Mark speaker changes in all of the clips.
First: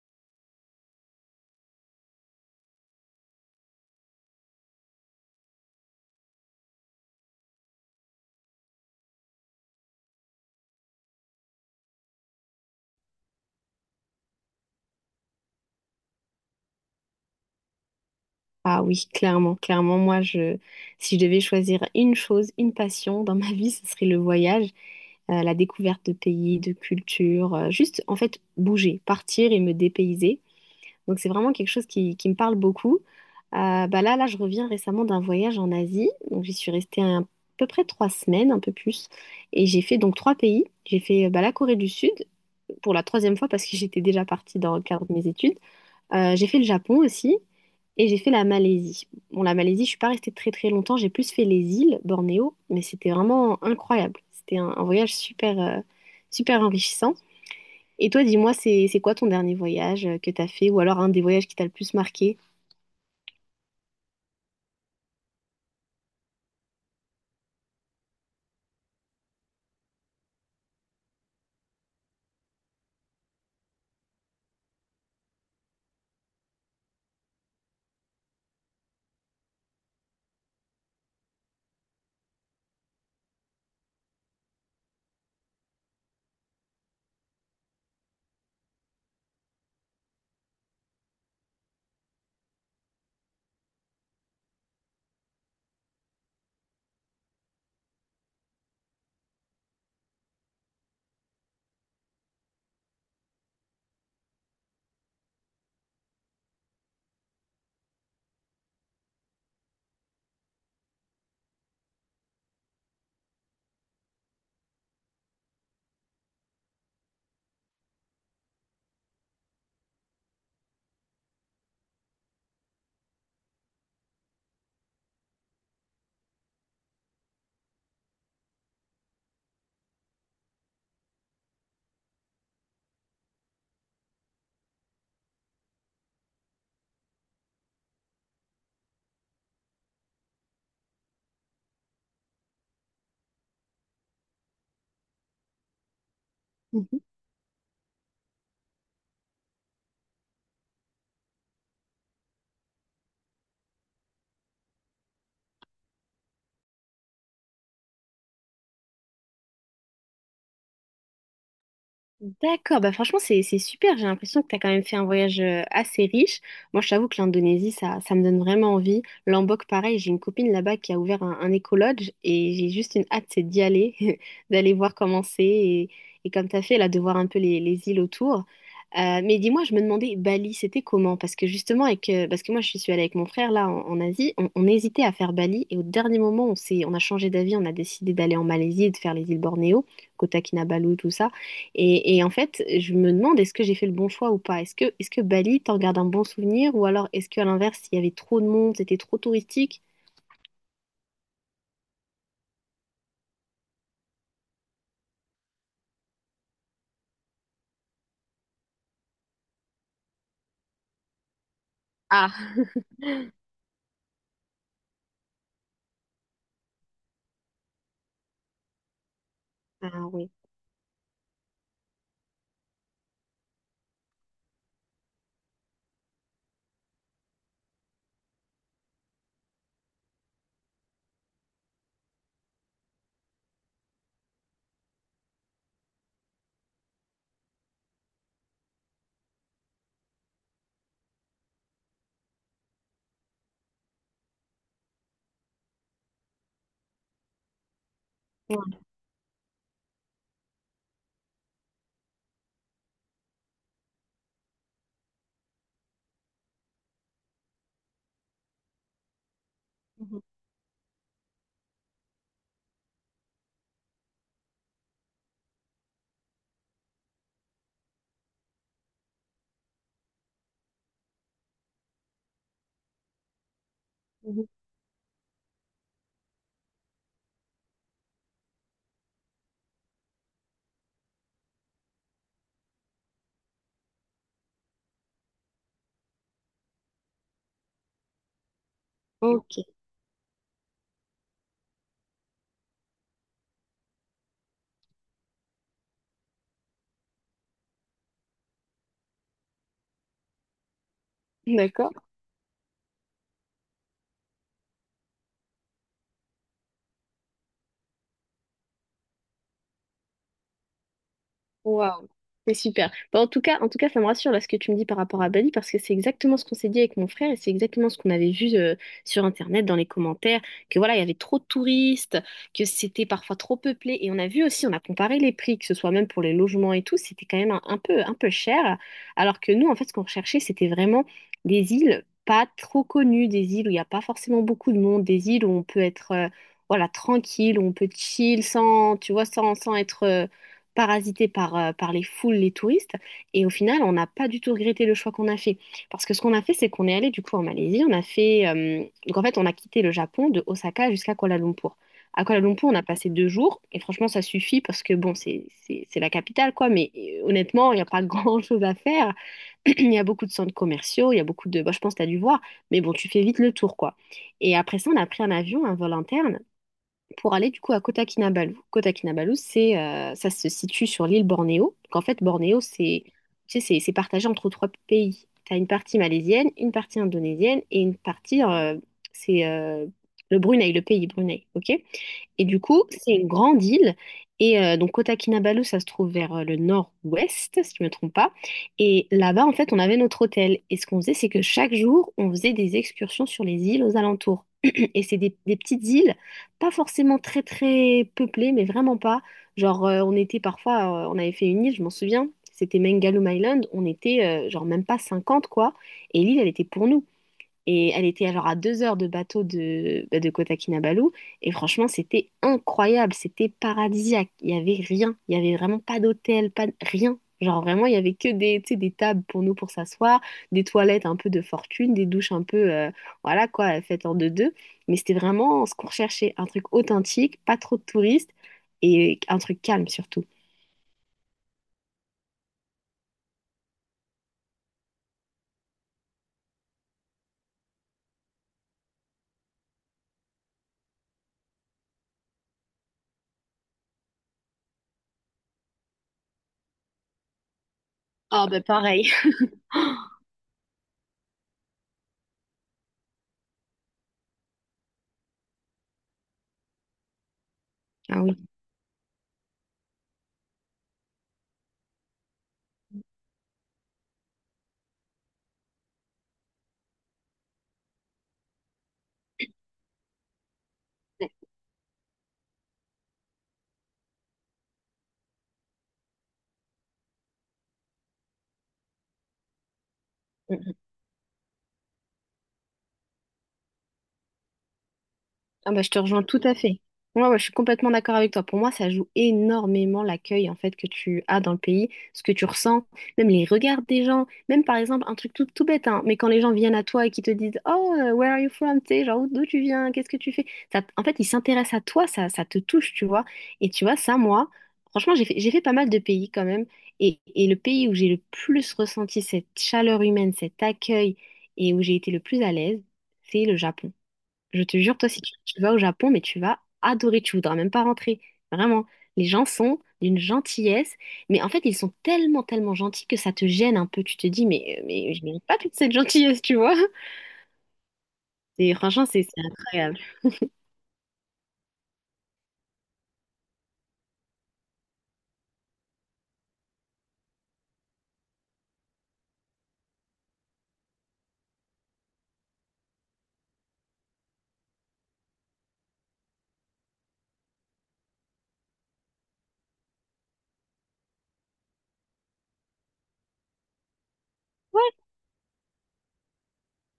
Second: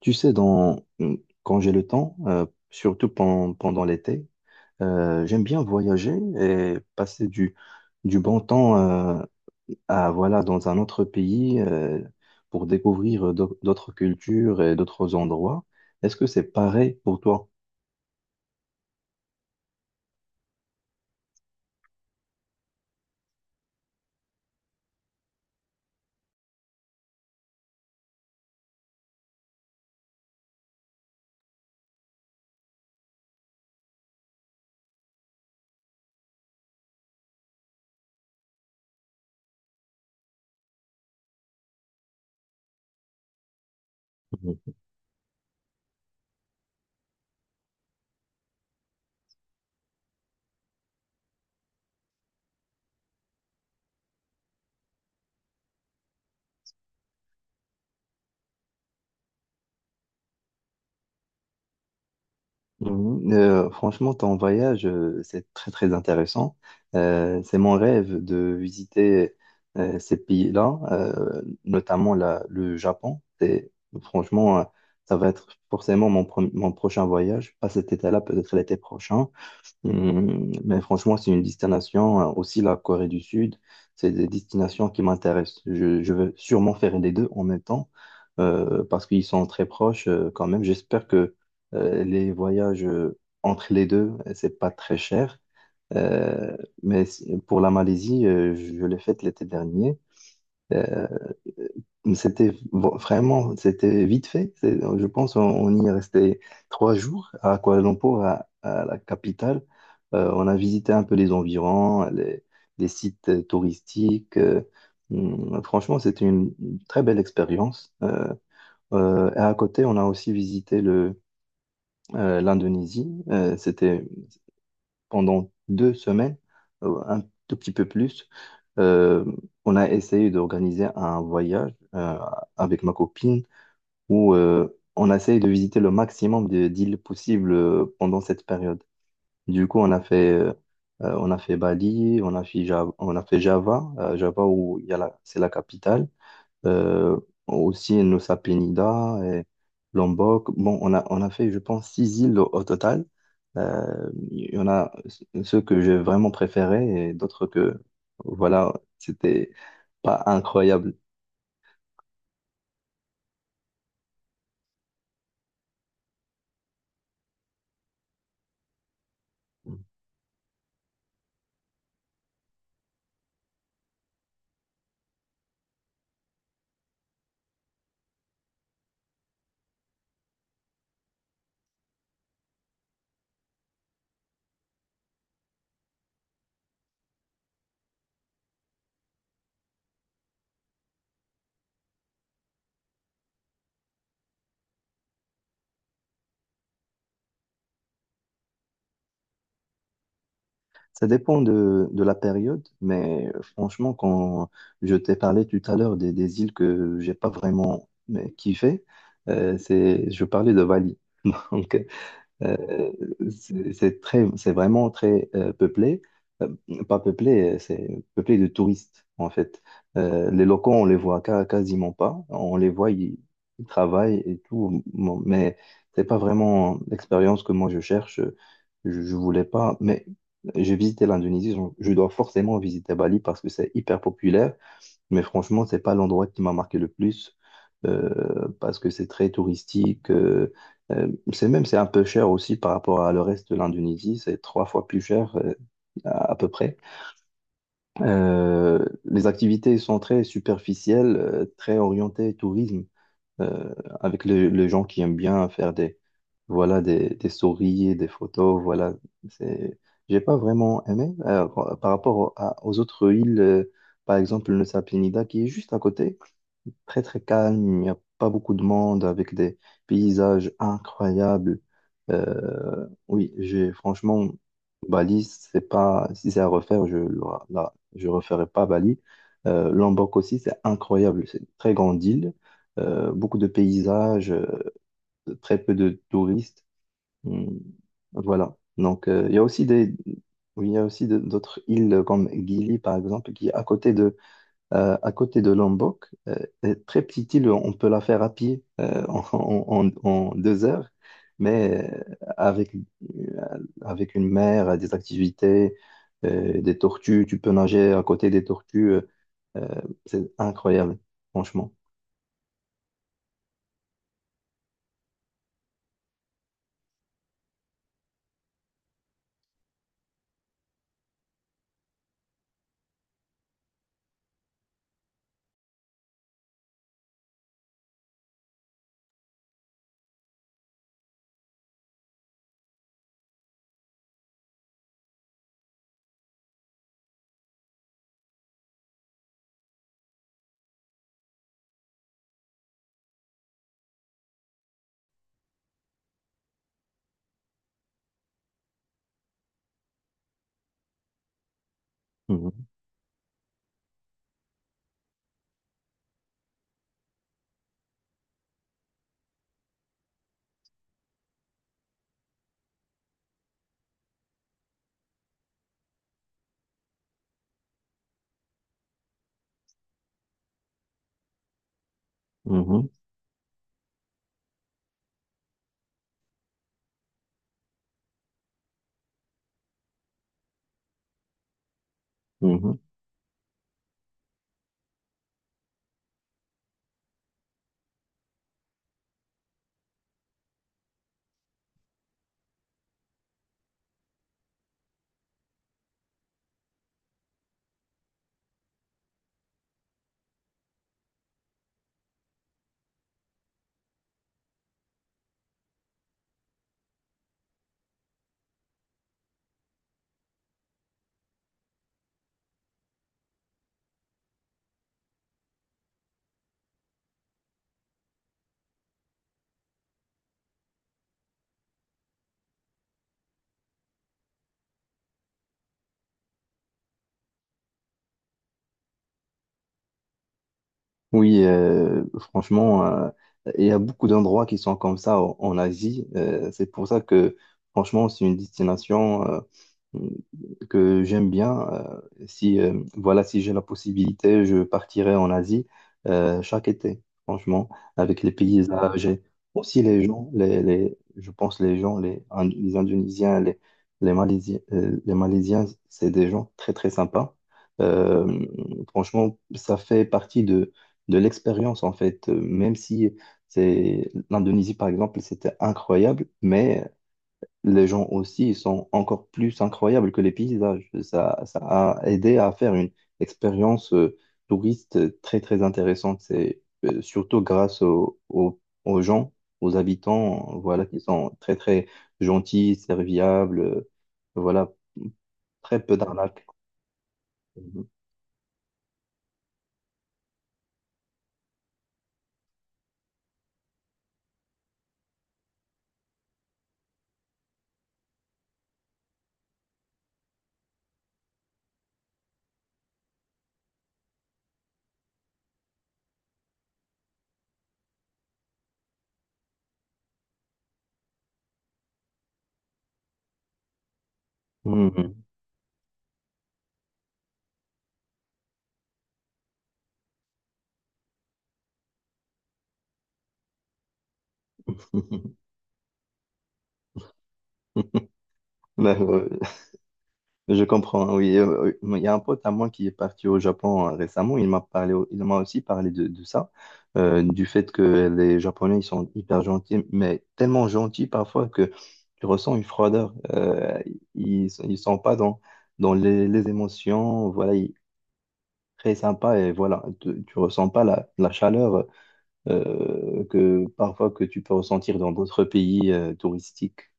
Speaker 1: Tu sais, dans, quand j'ai le temps, surtout pendant l'été, j'aime bien voyager et passer du bon temps à, voilà, dans un autre pays pour découvrir d'autres cultures et d'autres endroits. Est-ce que c'est pareil pour toi?
Speaker 2: Ah oui, clairement, clairement, moi, si je devais choisir une chose, une passion dans ma vie, ce serait le voyage, la découverte de pays, de cultures, juste en fait bouger, partir et me dépayser. Donc c'est vraiment quelque chose qui me parle beaucoup. Là, je reviens récemment d'un voyage en Asie, donc j'y suis restée à peu près trois semaines, un peu plus, et j'ai fait donc trois pays. J'ai fait bah, la Corée du Sud pour la troisième fois parce que j'étais déjà partie dans le cadre de mes études. J'ai fait le Japon aussi. Et j'ai fait la Malaisie. Bon, la Malaisie, je suis pas restée très très longtemps, j'ai plus fait les îles, Bornéo, mais c'était vraiment incroyable. C'était un voyage super, super enrichissant. Et toi, dis-moi, c'est quoi ton dernier voyage que t'as fait, ou alors un des voyages qui t'a le plus marqué?
Speaker 1: Mhm. Franchement, ton voyage, c'est très très intéressant. C'est mon rêve de visiter ces pays-là, notamment le Japon. Franchement, ça va être forcément mon prochain voyage, pas cet été-là, peut-être l'été prochain. Mais franchement, c'est une destination, hein, aussi la Corée du Sud, c'est des destinations qui m'intéressent. Je veux sûrement faire les deux en même temps parce qu'ils sont très proches quand même. J'espère que les voyages entre les deux, c'est pas très cher. Euh, mais pour la Malaisie, je l'ai faite l'été dernier. Euh, euh, C'était vraiment, c'était vite fait. Je pense on y est resté 3 jours à Kuala Lumpur, à la capitale. On a visité un peu les environs, les sites touristiques. Franchement, c'était une très belle expérience. Et à côté, on a aussi visité l'Indonésie. C'était pendant 2 semaines, un tout petit peu plus. Euh, on a essayé d'organiser un voyage avec ma copine où on essaye de visiter le maximum d'îles possibles pendant cette période. Du coup, on a fait Bali, on a fait Java, on a fait Java, Java où il y a la, c'est la capitale, euh, aussi Nusa Penida et Lombok. Bon, on a fait, je pense, 6 îles au total. Il y en a ceux que j'ai vraiment préférés et d'autres que, voilà, c'était pas incroyable.
Speaker 2: D'accord, bah franchement c'est super, j'ai l'impression que tu as quand même fait un voyage assez riche. Moi je t'avoue que l'Indonésie ça me donne vraiment envie. Lombok pareil, j'ai une copine là-bas qui a ouvert un écolodge et j'ai juste une hâte c'est d'y aller, d'aller voir comment c'est, et comme tu as fait là de voir un peu les îles autour. Mais dis-moi, je me demandais Bali c'était comment? Parce que justement avec, parce que moi je suis allée avec mon frère là en Asie, on hésitait à faire Bali et au dernier moment on a changé d'avis, on a décidé d'aller en Malaisie et de faire les îles Bornéo, Kota Kinabalu tout ça. Et en fait, je me demande est-ce que j'ai fait le bon choix ou pas? Est-ce que Bali, t'en gardes un bon souvenir? Ou alors est-ce qu'à l'inverse, il y avait trop de monde, c'était trop touristique?
Speaker 1: Ça dépend de la période, mais franchement, quand je t'ai parlé tout à l'heure des îles que j'ai pas vraiment kiffé, je parlais de Bali. Donc,
Speaker 2: Ah.
Speaker 1: euh, c'est très, c'est vraiment très peuplé. Euh, Pas peuplé, c'est peuplé de touristes en fait.
Speaker 2: Ah oui.
Speaker 1: Les locaux, on les voit quasiment pas, on les voit, ils travaillent et tout. Bon, mais c'est pas vraiment l'expérience que moi je cherche. Je voulais pas, mais j'ai visité l'Indonésie, donc je dois forcément visiter Bali parce que c'est hyper populaire, mais franchement, c'est pas l'endroit qui m'a marqué le plus parce que c'est très touristique. Euh, c'est un peu cher aussi par rapport à le reste de l'Indonésie. C'est 3 fois plus cher à peu près.
Speaker 2: Ouais.
Speaker 1: Les activités sont très superficielles, très orientées tourisme, euh, avec les gens qui aiment bien faire des voilà des stories, et des photos. Voilà, c'est J'ai
Speaker 2: Mhm.
Speaker 1: pas vraiment aimé par rapport aux autres îles. Par exemple, le Nusa Penida qui est juste à côté. Très très calme, il n'y a pas beaucoup de monde avec des paysages incroyables. Oui, j'ai franchement
Speaker 2: Mhm.
Speaker 1: Bali, c'est pas, si c'est à refaire, je referai pas Bali. Lombok aussi, c'est incroyable, c'est une très grande île, beaucoup de paysages, très peu de touristes. Hum, Voilà. Donc il y a aussi
Speaker 2: Ok,
Speaker 1: des Oui, il y a aussi d'autres îles comme Gili par exemple qui est à côté de Lombok. Est très petite île, on peut la faire à pied en 2 heures, mais
Speaker 2: d'accord.
Speaker 1: avec une mer, des activités, des tortues, tu peux nager à côté des tortues. euh, c'est incroyable, franchement.
Speaker 2: Wow. C'est super. Bon, en tout cas, ça me rassure là ce que tu me dis par rapport à Bali parce que c'est exactement ce qu'on s'est dit avec mon frère et c'est exactement ce qu'on avait vu sur Internet dans les commentaires que voilà, il y avait trop de touristes, que c'était parfois trop peuplé et on a vu aussi, on a comparé les prix, que ce soit même pour les logements et tout, c'était quand même un peu cher alors que nous en fait ce qu'on recherchait c'était vraiment des îles pas trop connues, des îles où il n'y a pas forcément beaucoup de monde, des îles où on peut être voilà, tranquille, où on peut chill sans, tu vois, sans, sans être parasité par, par les foules, les touristes. Et au final, on n'a pas du tout regretté le choix qu'on a fait. Parce que ce qu'on a fait, c'est qu'on est allé du coup en Malaisie. On a fait. Donc en fait, on a quitté le Japon de Osaka jusqu'à Kuala Lumpur. À Kuala
Speaker 1: Mhm,
Speaker 2: Lumpur, on a passé deux jours. Et franchement, ça suffit parce que bon, c'est la capitale, quoi. Mais honnêtement, il n'y a pas grand-chose à faire. Il y a beaucoup de centres commerciaux. Il y a beaucoup de. Bah, je pense que tu as dû voir. Mais bon, tu fais vite le tour, quoi. Et après ça, on a pris un avion, un vol interne pour aller du coup à Kota Kinabalu. Kota Kinabalu, ça se situe sur l'île Bornéo. Donc en fait, Bornéo,
Speaker 1: mhm,
Speaker 2: c'est, tu sais, c'est partagé entre trois pays. Tu as une partie malaisienne, une partie indonésienne et une partie, c'est le Brunei, le pays Brunei, ok? Et du
Speaker 1: mhm.
Speaker 2: coup, c'est une grande île. Et donc, Kota Kinabalu, ça se trouve vers le nord-ouest, si je ne me trompe pas. Et là-bas, en fait, on avait notre hôtel. Et ce qu'on faisait, c'est que chaque jour, on faisait des excursions sur les îles aux alentours. Et c'est des petites îles, pas forcément très, très peuplées, mais vraiment pas. Genre, on était parfois, on avait fait une île, je m'en souviens, c'était Mengalum Island. On était, genre, même pas 50, quoi. Et l'île, elle était pour nous. Et elle était alors à deux heures de bateau de, bah, de Kota Kinabalu. Et franchement, c'était incroyable. C'était paradisiaque. Il n'y avait rien. Il n'y avait vraiment pas d'hôtel, pas de- rien. Genre vraiment, il y avait que des, tu sais, des tables pour nous pour s'asseoir, des toilettes un peu de fortune, des douches un peu, voilà quoi, faites en deux-deux. Mais c'était vraiment ce qu'on recherchait. Un truc authentique, pas trop de touristes et un truc calme surtout.
Speaker 1: Oui, franchement, il y a beaucoup d'endroits qui sont comme ça en Asie. C'est pour ça que, franchement, c'est une destination que j'aime bien. Si, voilà, si j'ai la possibilité, je partirai en Asie chaque été, franchement, avec les
Speaker 2: Ah, bah
Speaker 1: paysages
Speaker 2: pareil.
Speaker 1: et aussi les gens, je pense les gens, les Indonésiens, les Malaisiens, c'est des gens très, très sympas.
Speaker 2: Ah oui.
Speaker 1: Euh, Franchement, ça fait partie de l'expérience en fait. Même si c'est l'Indonésie par exemple, c'était incroyable, mais les gens aussi ils sont encore plus incroyables que les paysages. Ça a aidé à faire une expérience touriste très très intéressante. C'est surtout grâce aux gens, aux habitants,
Speaker 2: Mm.
Speaker 1: voilà, qui sont très très gentils, serviables, voilà,
Speaker 2: Ah bah,
Speaker 1: très
Speaker 2: je
Speaker 1: peu
Speaker 2: te rejoins tout
Speaker 1: d'arnaques.
Speaker 2: à fait. Moi, ouais, je suis complètement d'accord avec toi. Pour moi, ça joue énormément l'accueil en fait que tu as dans le pays, ce que tu ressens, même les regards des gens, même par exemple un truc tout, tout bête, hein, mais quand les gens viennent à toi et qui te disent Oh, where are you from? Tu sais, genre d'où tu viens, qu'est-ce que tu fais? Ça, en fait, ils s'intéressent à toi, ça te touche, tu vois. Et tu vois, ça, moi, franchement, j'ai fait pas mal de pays quand même. Et le pays où j'ai le plus ressenti cette chaleur humaine, cet accueil et où j'ai été le plus à l'aise, c'est le Japon. Je te
Speaker 1: Mhm.
Speaker 2: jure, toi, si
Speaker 1: Mhm.
Speaker 2: tu, tu vas au Japon, mais tu vas adorer, tu voudras même pas rentrer. Vraiment. Les gens sont d'une gentillesse, mais en fait, ils sont tellement, tellement gentils que ça te gêne un peu. Tu te dis, mais je mérite pas toute cette gentillesse, tu vois. Et
Speaker 1: Bah
Speaker 2: franchement, c'est
Speaker 1: ouais.
Speaker 2: c'est incroyable.
Speaker 1: Je comprends, hein, oui. Il y a un pote à moi qui est parti au Japon récemment. Il m'a parlé, il m'a aussi parlé de ça, du fait que les Japonais, ils sont hyper gentils, mais tellement gentils parfois que tu ressens une froideur. Ils sont pas dans les émotions. Voilà, très sympa et voilà, tu ressens pas la chaleur que parfois que tu peux ressentir dans d'autres pays touristiques.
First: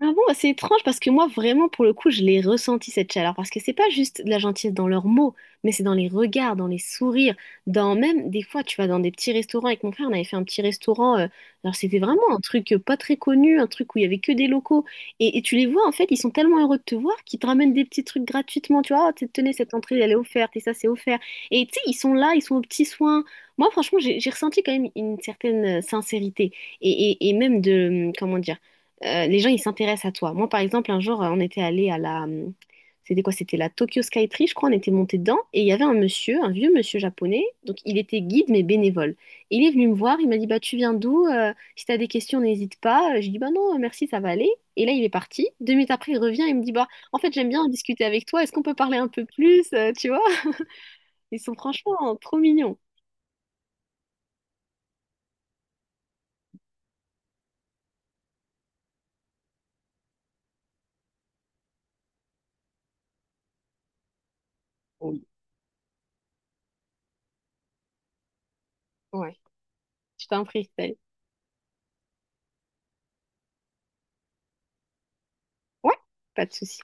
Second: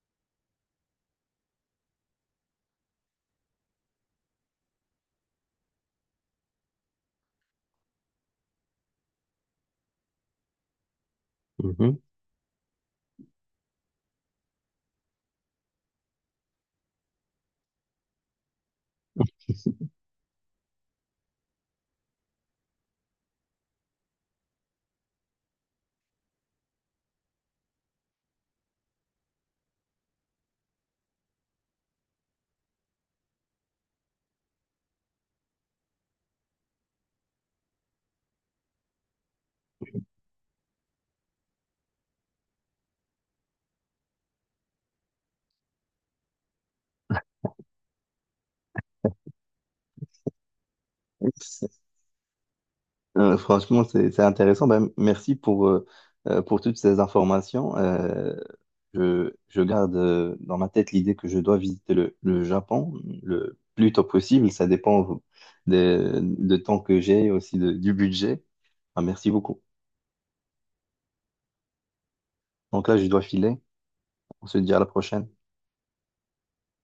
Speaker 2: Ah bon, c'est étrange parce que moi, vraiment, pour le coup, je l'ai ressenti cette chaleur parce que c'est pas juste de la gentillesse dans leurs mots, mais c'est dans les regards, dans les sourires, dans même des fois, tu vas dans des petits restaurants. Avec mon frère, on avait fait un petit restaurant. Alors,
Speaker 1: Mhm.
Speaker 2: c'était vraiment un truc pas très connu, un truc où il y avait que des locaux. Et tu les vois, en fait, ils sont tellement heureux de te voir qu'ils te ramènent des petits trucs gratuitement. Tu vois, Oh, tenez, cette entrée, elle est offerte et ça, c'est offert. Et tu sais, ils sont là, ils sont aux petits soins. Moi, franchement, j'ai ressenti quand même une certaine sincérité et même de, comment dire, les gens, ils s'intéressent à toi. Moi, par exemple, un jour, on était allé à la... C'était quoi? C'était la Tokyo Skytree, je crois. On était monté dedans et il y avait un monsieur, un vieux monsieur japonais. Donc, il était guide, mais bénévole. Et il est venu me voir. Il m'a dit, bah, tu viens d'où? Si t'as des questions, n'hésite pas. J'ai dit, bah non, merci, ça va aller. Et là, il est parti. Deux minutes après, il revient et me dit, bah, en fait, j'aime bien discuter avec toi. Est-ce qu'on peut parler un peu plus? Tu vois? Ils sont franchement trop mignons.
Speaker 1: Franchement, c'est intéressant. Ben, merci pour toutes ces informations. Je garde dans ma tête l'idée que je dois visiter le Japon le plus tôt possible. Ça dépend
Speaker 2: Oui.
Speaker 1: de temps que j'ai et aussi du budget. Ben, merci
Speaker 2: Ouais.
Speaker 1: beaucoup.
Speaker 2: Je t'en prie, Estelle.
Speaker 1: Donc là, je dois filer. On se dit à la prochaine.
Speaker 2: Ouais, pas de souci.